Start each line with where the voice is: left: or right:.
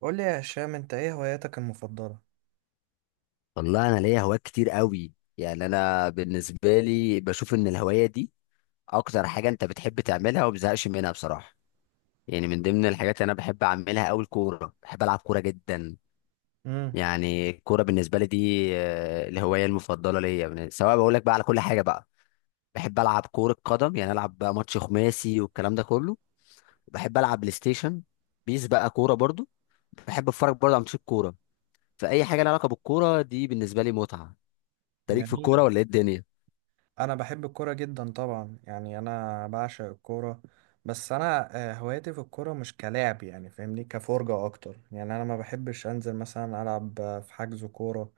right: قول لي يا هشام، انت ايه هواياتك المفضلة؟
left: والله انا ليا هوايات كتير قوي. يعني انا بالنسبه لي بشوف ان الهوايه دي اكتر حاجه انت بتحب تعملها وما بتزهقش منها بصراحه. يعني من ضمن الحاجات اللي انا بحب اعملها قوي الكوره، بحب العب كوره جدا.
right: امم.
left: يعني الكوره بالنسبه لي دي الهوايه المفضله ليا سواء بقول لك بقى على كل حاجه بقى. بحب العب كوره قدم، يعني العب بقى ماتش خماسي والكلام ده كله. بحب العب بلاي ستيشن، بيس بقى كوره برضو. بحب اتفرج برضو على ماتشات كوره. فاي حاجه لها علاقه بالكوره دي بالنسبه لي متعه. انت ليك في الكوره
right: جميلة.
left: ولا ايه الدنيا؟
right: انا بحب الكورة جدا طبعا، يعني انا بعشق الكورة. بس انا هواياتي في الكورة مش كلاعب، يعني فاهمني كفرجة اكتر. يعني انا ما بحبش انزل مثلا العب في حجز كورة،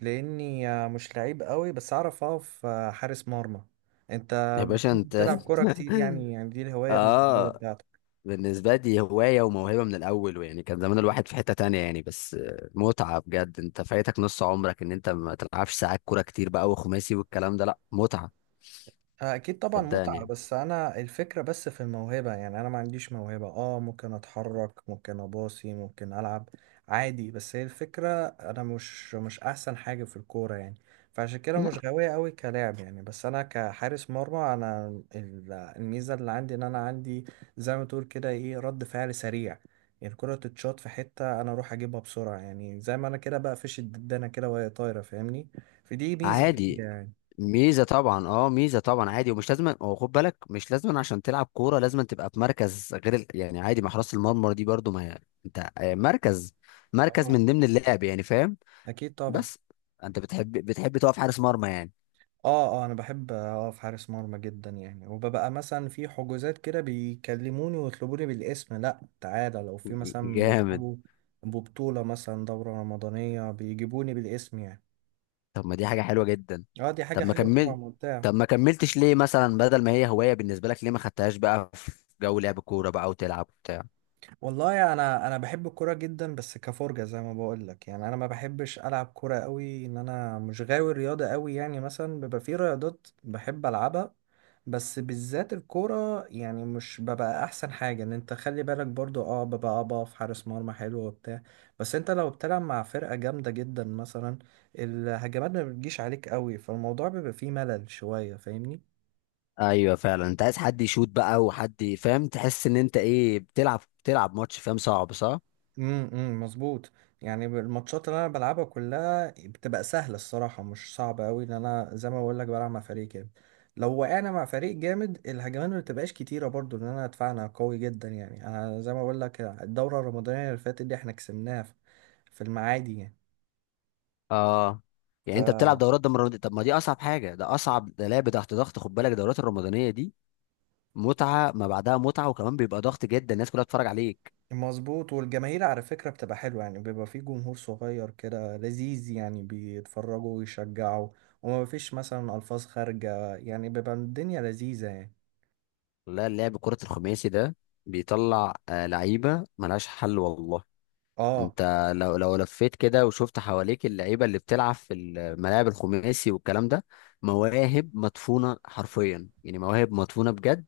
right: لاني مش لعيب قوي، بس اعرف اقف حارس مرمى. انت
left: يا باشا
right: بتنزل
left: انت
right: تلعب كورة كتير يعني دي الهواية المفضلة
left: اه.
right: بتاعتك.
left: بالنسبة لي هواية وموهبة من الأول، ويعني كان زمان الواحد في حتة تانية يعني، بس متعة بجد. انت فايتك نص عمرك ان انت ما تلعبش ساعات كورة كتير بقى وخماسي والكلام ده، لا متعة.
right: اكيد طبعا متعة،
left: صدقني.
right: بس انا الفكرة بس في الموهبة، يعني انا ما عنديش موهبة. اه ممكن اتحرك، ممكن اباصي، ممكن العب عادي، بس هي الفكرة انا مش احسن حاجة في الكورة يعني. فعشان كده
left: لا.
right: مش غاوية قوي كلاعب يعني، بس انا كحارس مرمى انا الميزة اللي عندي ان انا عندي زي ما تقول كده ايه، رد فعل سريع. يعني الكرة تتشاط في حتة انا اروح اجيبها بسرعة، يعني زي ما انا كده بقى فيش الددانة كده وهي طايرة، فاهمني. فدي ميزة فيا
left: عادي.
right: يعني.
left: ميزة طبعا، اه ميزة طبعا عادي. ومش لازم، هو خد بالك مش لازم عشان تلعب كورة لازم تبقى في مركز غير يعني عادي، ما حراسة المرمى دي برضو ما هي- انت مركز
right: اه،
left: من ضمن اللعب يعني فاهم.
right: اكيد طبعا.
left: بس انت بتحب تقف حارس مرمى يعني؟
right: اه، اه، انا بحب اقف حارس مرمى جدا يعني، وببقى مثلا في حجوزات كده بيكلموني ويطلبوني بالاسم، لا تعالى لو في مثلا
left: جامد.
right: بيلعبوا ببطولة، مثلا دورة رمضانية بيجيبوني بالاسم يعني.
left: طب ما دي حاجة حلوة جدا.
right: اه، دي حاجة
left: طب ما
right: حلوة طبعا،
left: كمل،
right: ممتعة.
left: طب ما كملتش ليه مثلا؟ بدل ما هي هواية بالنسبة لك، ليه ما خدتهاش بقى في جو لعب كورة بقى وتلعب بتاع؟
right: والله انا بحب الكوره جدا، بس كفرجه زي ما بقول لك. يعني انا ما بحبش العب كوره قوي، ان انا مش غاوي رياضه قوي. يعني مثلا بيبقى في رياضات بحب العبها، بس بالذات الكوره يعني مش ببقى احسن حاجه، ان انت خلي بالك برضو. اه، ببقى اقف حارس مرمى حلو وبتاع، بس انت لو بتلعب مع فرقه جامده جدا مثلا، الهجمات ما بتجيش عليك قوي، فالموضوع بيبقى فيه ملل شويه، فاهمني.
left: ايوه فعلا، انت عايز حد يشوت بقى وحد فاهم، تحس ان انت ايه بتلعب ماتش فاهم، صعب صح؟
right: أمم، مظبوط. يعني الماتشات اللي انا بلعبها كلها بتبقى سهله الصراحه، مش صعبه قوي، لان انا زي ما بقول لك بلعب مع فريق كامل. لو وقعنا مع فريق جامد الهجمات ما بتبقاش كتيره برضو، لان انا دفاعنا قوي جدا. يعني انا زي ما بقول لك الدوره الرمضانيه اللي فاتت دي احنا كسبناها في في المعادي يعني.
left: اه. يعني انت بتلعب دورات ده مرة؟ طب ما دي اصعب حاجة، ده اصعب، ده لعب تحت ضغط خد بالك. الدورات الرمضانية دي متعة ما بعدها متعة، وكمان بيبقى ضغط جدا، الناس كلها بتتفرج عليك.
right: فمظبوط، والجماهير على فكره بتبقى حلوه، يعني بيبقى في جمهور صغير كده لذيذ يعني، بيتفرجوا ويشجعوا، وما فيش مثلا الفاظ خارجه، يعني بيبقى الدنيا لذيذه يعني.
left: لا، لعب كرة الخماسي ده بيطلع لعيبة ملهاش حل والله.
right: اه،
left: انت لو لفيت كده وشفت حواليك اللعيبة اللي بتلعب في الملاعب الخماسي والكلام ده، مواهب مدفونة حرفيا، يعني مواهب مدفونة بجد.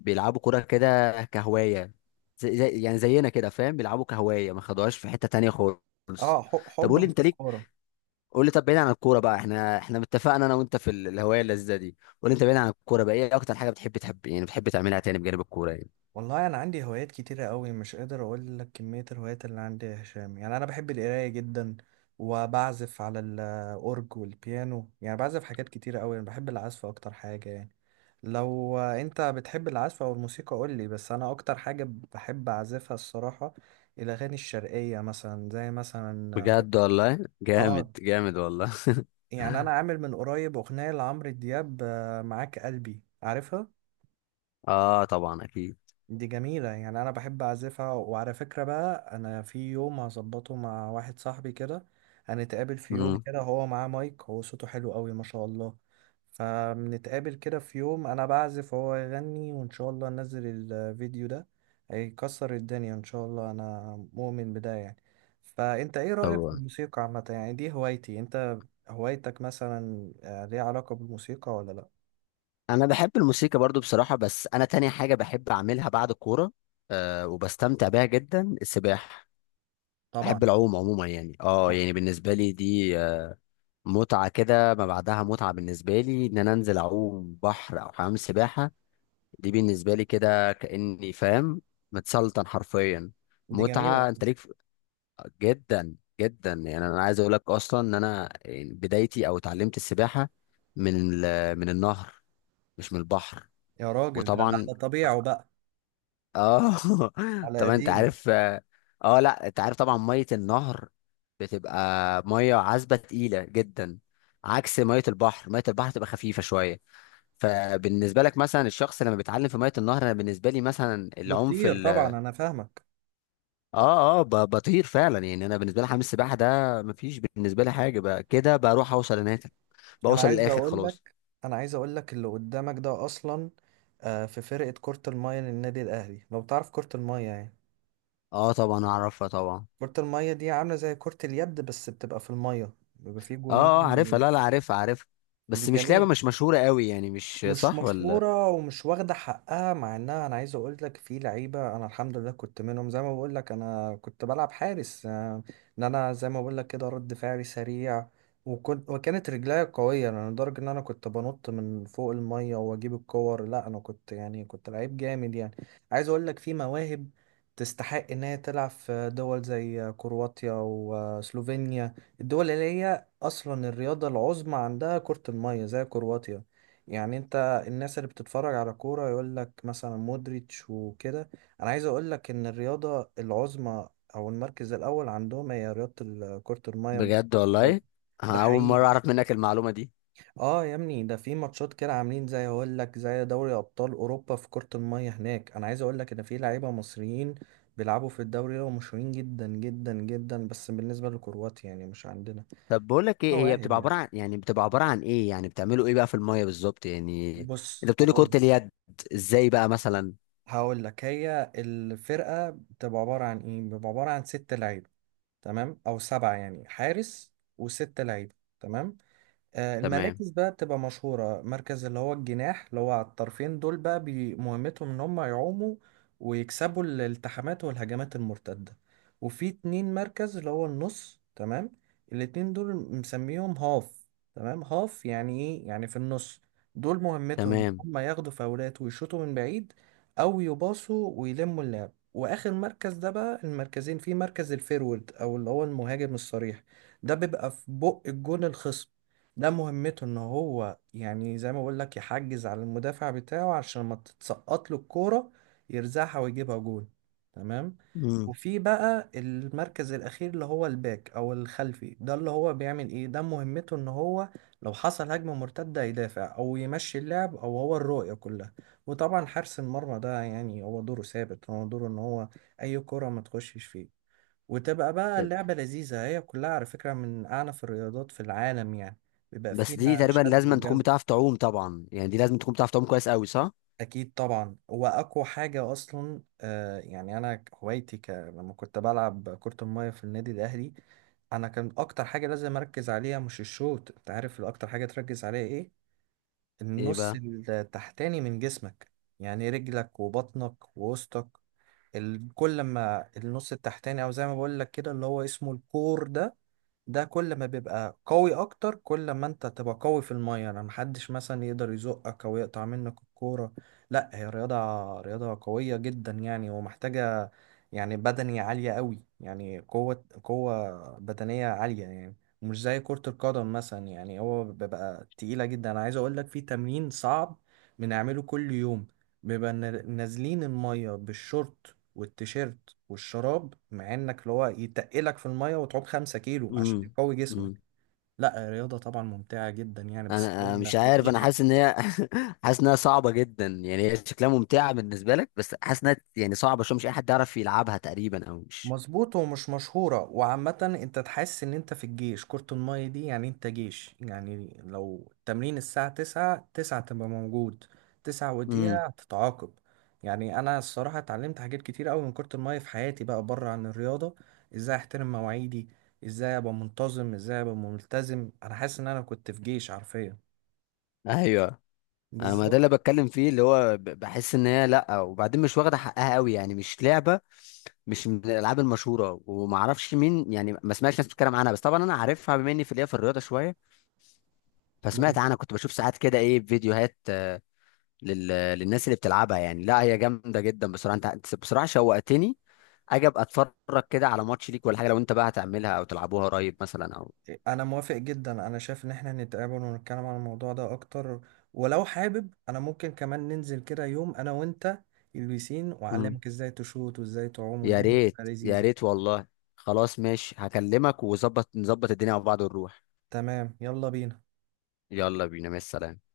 left: بيلعبوا كرة كده كهواية. يعني زينا كده فاهم، بيلعبوا كهواية، ما خدوهاش في حتة تانية خالص.
right: اه،
left: طب قول
right: حبا
left: لي
right: في
left: انت ليك،
right: الكوره.
left: قول لي طب بعيد عن الكورة بقى، احنا اتفقنا انا وانت في الهواية اللذيذة دي. قول لي انت بعيد عن الكورة بقى ايه اكتر حاجة بتحب، يعني بتحب تعملها تاني بجانب الكورة يعني؟
right: والله انا عندي هوايات كتيره قوي، مش قادر اقول لك كميه الهوايات اللي عندي يا هشام. يعني انا بحب القرايه جدا، وبعزف على الاورج والبيانو. يعني بعزف حاجات كتيره قوي، انا بحب العزف اكتر حاجه يعني. لو انت بتحب العزف او الموسيقى قول لي، بس انا اكتر حاجه بحب اعزفها الصراحه الاغاني الشرقيه، مثلا زي مثلا،
left: بجد والله، جامد
right: اه،
left: جامد والله.
right: يعني انا عامل من قريب اغنيه لعمرو دياب معاك قلبي، عارفها.
left: اه طبعا اكيد.
right: دي جميلة يعني، أنا بحب أعزفها. وعلى فكرة بقى أنا في يوم هظبطه مع واحد صاحبي كده، هنتقابل في يوم
left: امم
right: كده، هو معاه مايك، هو صوته حلو قوي ما شاء الله. فبنتقابل كده في يوم أنا بعزف وهو يغني، وإن شاء الله ننزل الفيديو ده، هيكسر الدنيا إن شاء الله، أنا مؤمن بده يعني. فأنت إيه رأيك في
left: طبعا
right: الموسيقى عامة؟ يعني دي هوايتي، أنت هوايتك مثلا ليها علاقة بالموسيقى ولا لأ؟
left: انا بحب الموسيقى برضو بصراحة، بس انا تاني حاجة بحب اعملها بعد الكورة وبستمتع بيها جدا، السباحة. بحب
right: طبعا.
left: العوم عموما يعني، يعني بالنسبة لي دي متعة كده ما بعدها متعة. بالنسبة لي ان انا انزل اعوم بحر او حمام سباحة، دي بالنسبة لي كده كأني فاهم، متسلطن حرفيا،
right: دي جميلة.
left: متعة. انت ليك جدا جدا. يعني انا عايز اقول لك اصلا ان انا يعني بدايتي او اتعلمت السباحه من من النهر، مش من البحر.
right: يا راجل، ده
left: وطبعا
right: على طبيعه بقى،
left: اه.
right: على
left: طبعا انت
right: قديمه.
left: عارف، اه لا انت عارف طبعا، ميه النهر بتبقى ميه عذبه تقيله جدا، عكس ميه البحر. ميه البحر تبقى خفيفه شويه. فبالنسبه لك مثلا الشخص لما بيتعلم في ميه النهر، انا بالنسبه لي مثلا العنف.
right: بتطير طبعا، انا فاهمك.
left: اه اه، بطير فعلا يعني. انا بالنسبه لي حمام السباحه ده مفيش بالنسبه لي حاجه، بقى كده بروح اوصل هناك،
right: انا
left: بوصل
right: عايز
left: للاخر
right: اقول
left: خلاص.
right: لك انا عايز اقول لك اللي قدامك ده اصلا في فرقه كره الميه للنادي الاهلي، لو تعرف كره الميه يعني.
left: اه طبعا اعرفها طبعا.
right: كره الميه دي عامله زي كره اليد، بس بتبقى في الميه، بيبقى فيه
left: اه اه عارفها،
right: جونين.
left: لا لا عارفها عارفها.
right: دي
left: بس مش لعبه
right: جميله،
left: مش مشهوره قوي يعني، مش
right: مش
left: صح ولا؟
right: مشهورة ومش واخدة حقها، مع انها، انا عايز اقول لك في لعيبة انا الحمد لله كنت منهم. زي ما بقول لك انا كنت بلعب حارس، ان انا زي ما بقول لك كده رد فعلي سريع، وكنت وكانت رجليا قوية. يعني لدرجة ان انا كنت بنط من فوق المية واجيب الكور، لا انا كنت يعني كنت لعيب جامد يعني. عايز اقول لك في مواهب تستحق ان هي تلعب في دول زي كرواتيا وسلوفينيا، الدول اللي هي اصلا الرياضة العظمى عندها كرة المية، زي كرواتيا يعني. الناس اللي بتتفرج على كورة يقول لك مثلا مودريتش وكده، انا عايز اقول لك ان الرياضة العظمى او المركز الاول عندهم هي رياضة كرة المية، مش
left: بجد
right: كرة القدم.
left: والله،
right: ده
left: أنا اول مره
right: حقيقي.
left: اعرف منك المعلومه دي.
right: اه يا ابني، ده في ماتشات كده عاملين زي اقول لك زي دوري ابطال اوروبا في كرة المية هناك. انا عايز اقول لك ان في لعيبة مصريين بيلعبوا في الدوري ده ومشهورين جدا جدا جدا، بس بالنسبة لكرواتيا يعني مش عندنا
left: طب بقول لك ايه، هي
right: مواهب
left: بتبقى
right: يعني.
left: عباره عن يعني بتبقى عباره عن ايه؟ يعني بتعملوا ايه بقى في الميه بالظبط يعني؟ انت
right: بص،
left: بتقولي كره
right: هقول
left: اليد، ازاي بقى مثلا؟
right: هقول لك، هي الفرقة بتبقى عبارة عن ايه، بتبقى عبارة عن ست لعيبة، تمام، او سبعة. يعني حارس وست لعيبة تمام.
left: تمام.
right: المراكز بقى بتبقى مشهورة: مركز اللي هو الجناح، اللي هو على الطرفين دول بقى، مهمتهم ان هم يعوموا ويكسبوا الالتحامات والهجمات المرتدة. وفي اتنين مركز اللي هو النص تمام، الاتنين دول مسميهم هاف، تمام. هاف يعني ايه؟ يعني في النص. دول مهمتهم ان
left: تمام.
right: هم ياخدوا فاولات ويشوطوا من بعيد، او يباصوا ويلموا اللعب. واخر مركز ده بقى، المركزين فيه مركز الفيرورد، او اللي هو المهاجم الصريح، ده بيبقى في بق الجون الخصم. ده مهمته ان هو، يعني زي ما بقول لك، يحجز على المدافع بتاعه عشان ما تتسقط له الكوره، يرزعها ويجيبها جول. تمام.
left: امم.
right: وفي بقى المركز الاخير اللي هو الباك، او الخلفي. ده اللي هو بيعمل ايه؟ ده مهمته ان هو لو حصل هجمه مرتده يدافع، او يمشي اللعب، او هو الرؤيه كلها. وطبعا حارس المرمى ده، يعني هو دوره ثابت، هو دوره ان هو اي كره ما تخشش فيه، وتبقى بقى اللعبة لذيذة. هي كلها على فكرة من أعنف الرياضات في العالم يعني، بيبقى
left: بس دي
right: فيها
left: تقريبا
right: شد
left: لازم تكون
right: وجذب.
left: بتعرف تعوم طبعا يعني، دي لازم تكون بتعرف تعوم كويس قوي، صح؟
right: أكيد طبعا. وأقوى حاجة أصلا، آه يعني أنا هوايتي لما كنت بلعب كرة المية في النادي الأهلي أنا، كان أكتر حاجة لازم أركز عليها مش الشوط. أنت عارف أكتر حاجة تركز عليها إيه؟
left: ايه
right: النص
left: بقى؟
right: التحتاني من جسمك، يعني رجلك وبطنك ووسطك. كل لما النص التحتاني، او زي ما بقول لك كده اللي هو اسمه الكور ده، ده كل ما بيبقى قوي اكتر، كل ما انت تبقى قوي في الميه، انا محدش مثلا يقدر يزقك او يقطع منك الكوره. لا هي رياضه، رياضه قويه جدا يعني، ومحتاجه يعني بدني عاليه قوي. يعني قوه، قوه بدنيه عاليه يعني، مش زي كرة القدم مثلا يعني. هو بيبقى تقيلة جدا. أنا عايز أقول لك في تمرين صعب بنعمله كل يوم، بيبقى نازلين المية بالشورت والتيشيرت والشراب، مع انك اللي هو يتقلك في الميه، وتعوم 5 كيلو
left: امم،
right: عشان يقوي جسمك.
left: امم.
right: لا الرياضة طبعا ممتعة جدا يعني،
left: انا
right: بس
left: أنا مش
right: هي
left: عارف، انا
right: مهلكة.
left: حاسس ان هي، حاسس انها صعبه جدا يعني. هي شكلها ممتعه بالنسبه لك، بس حاسس انها يعني صعبه شويه، مش اي حد يعرف يلعبها تقريبا او مش.
right: مظبوط، ومش مشهورة وعامة. انت تحس ان انت في الجيش، كرة المية دي يعني انت جيش. يعني لو التمرين الساعة 9، تسعة تبقى موجود، تسعة
left: امم.
right: ودقيقة هتتعاقب. يعني انا الصراحة اتعلمت حاجات كتير اوي من كرة المية في حياتي بقى، بره عن الرياضة. ازاي احترم مواعيدي، ازاي ابقى منتظم، ازاي ابقى ملتزم. انا حاسس ان انا كنت في جيش حرفيا،
left: ايوه، انا ما ده
right: بالظبط.
left: اللي بتكلم فيه، اللي هو بحس ان هي، لا وبعدين مش واخده حقها قوي يعني، مش لعبه مش من الالعاب المشهوره، وما اعرفش مين يعني، ما سمعتش ناس بتتكلم عنها. بس طبعا انا عارفها بما اني في ليا في الرياضه شويه، فسمعت عنها. كنت بشوف ساعات كده ايه فيديوهات لل... للناس اللي بتلعبها يعني. لا هي جامده جدا بصراحه، انت بصراحه شوقتني. اجي ابقى اتفرج كده على ماتش ليك، ولا حاجه لو انت بقى هتعملها او تلعبوها قريب مثلا او...
right: انا موافق جدا، انا شايف ان احنا نتقابل ونتكلم عن الموضوع ده اكتر، ولو حابب انا ممكن كمان ننزل كده يوم انا وانت البسين،
left: مم.
right: واعلمك ازاي تشوط وازاي تعوم
left: يا
right: والدنيا تبقى
left: ريت يا
right: لذيذة.
left: ريت والله. خلاص ماشي هكلمك نظبط الدنيا مع بعض ونروح.
right: تمام، يلا بينا.
left: يلا بينا، مع السلامه.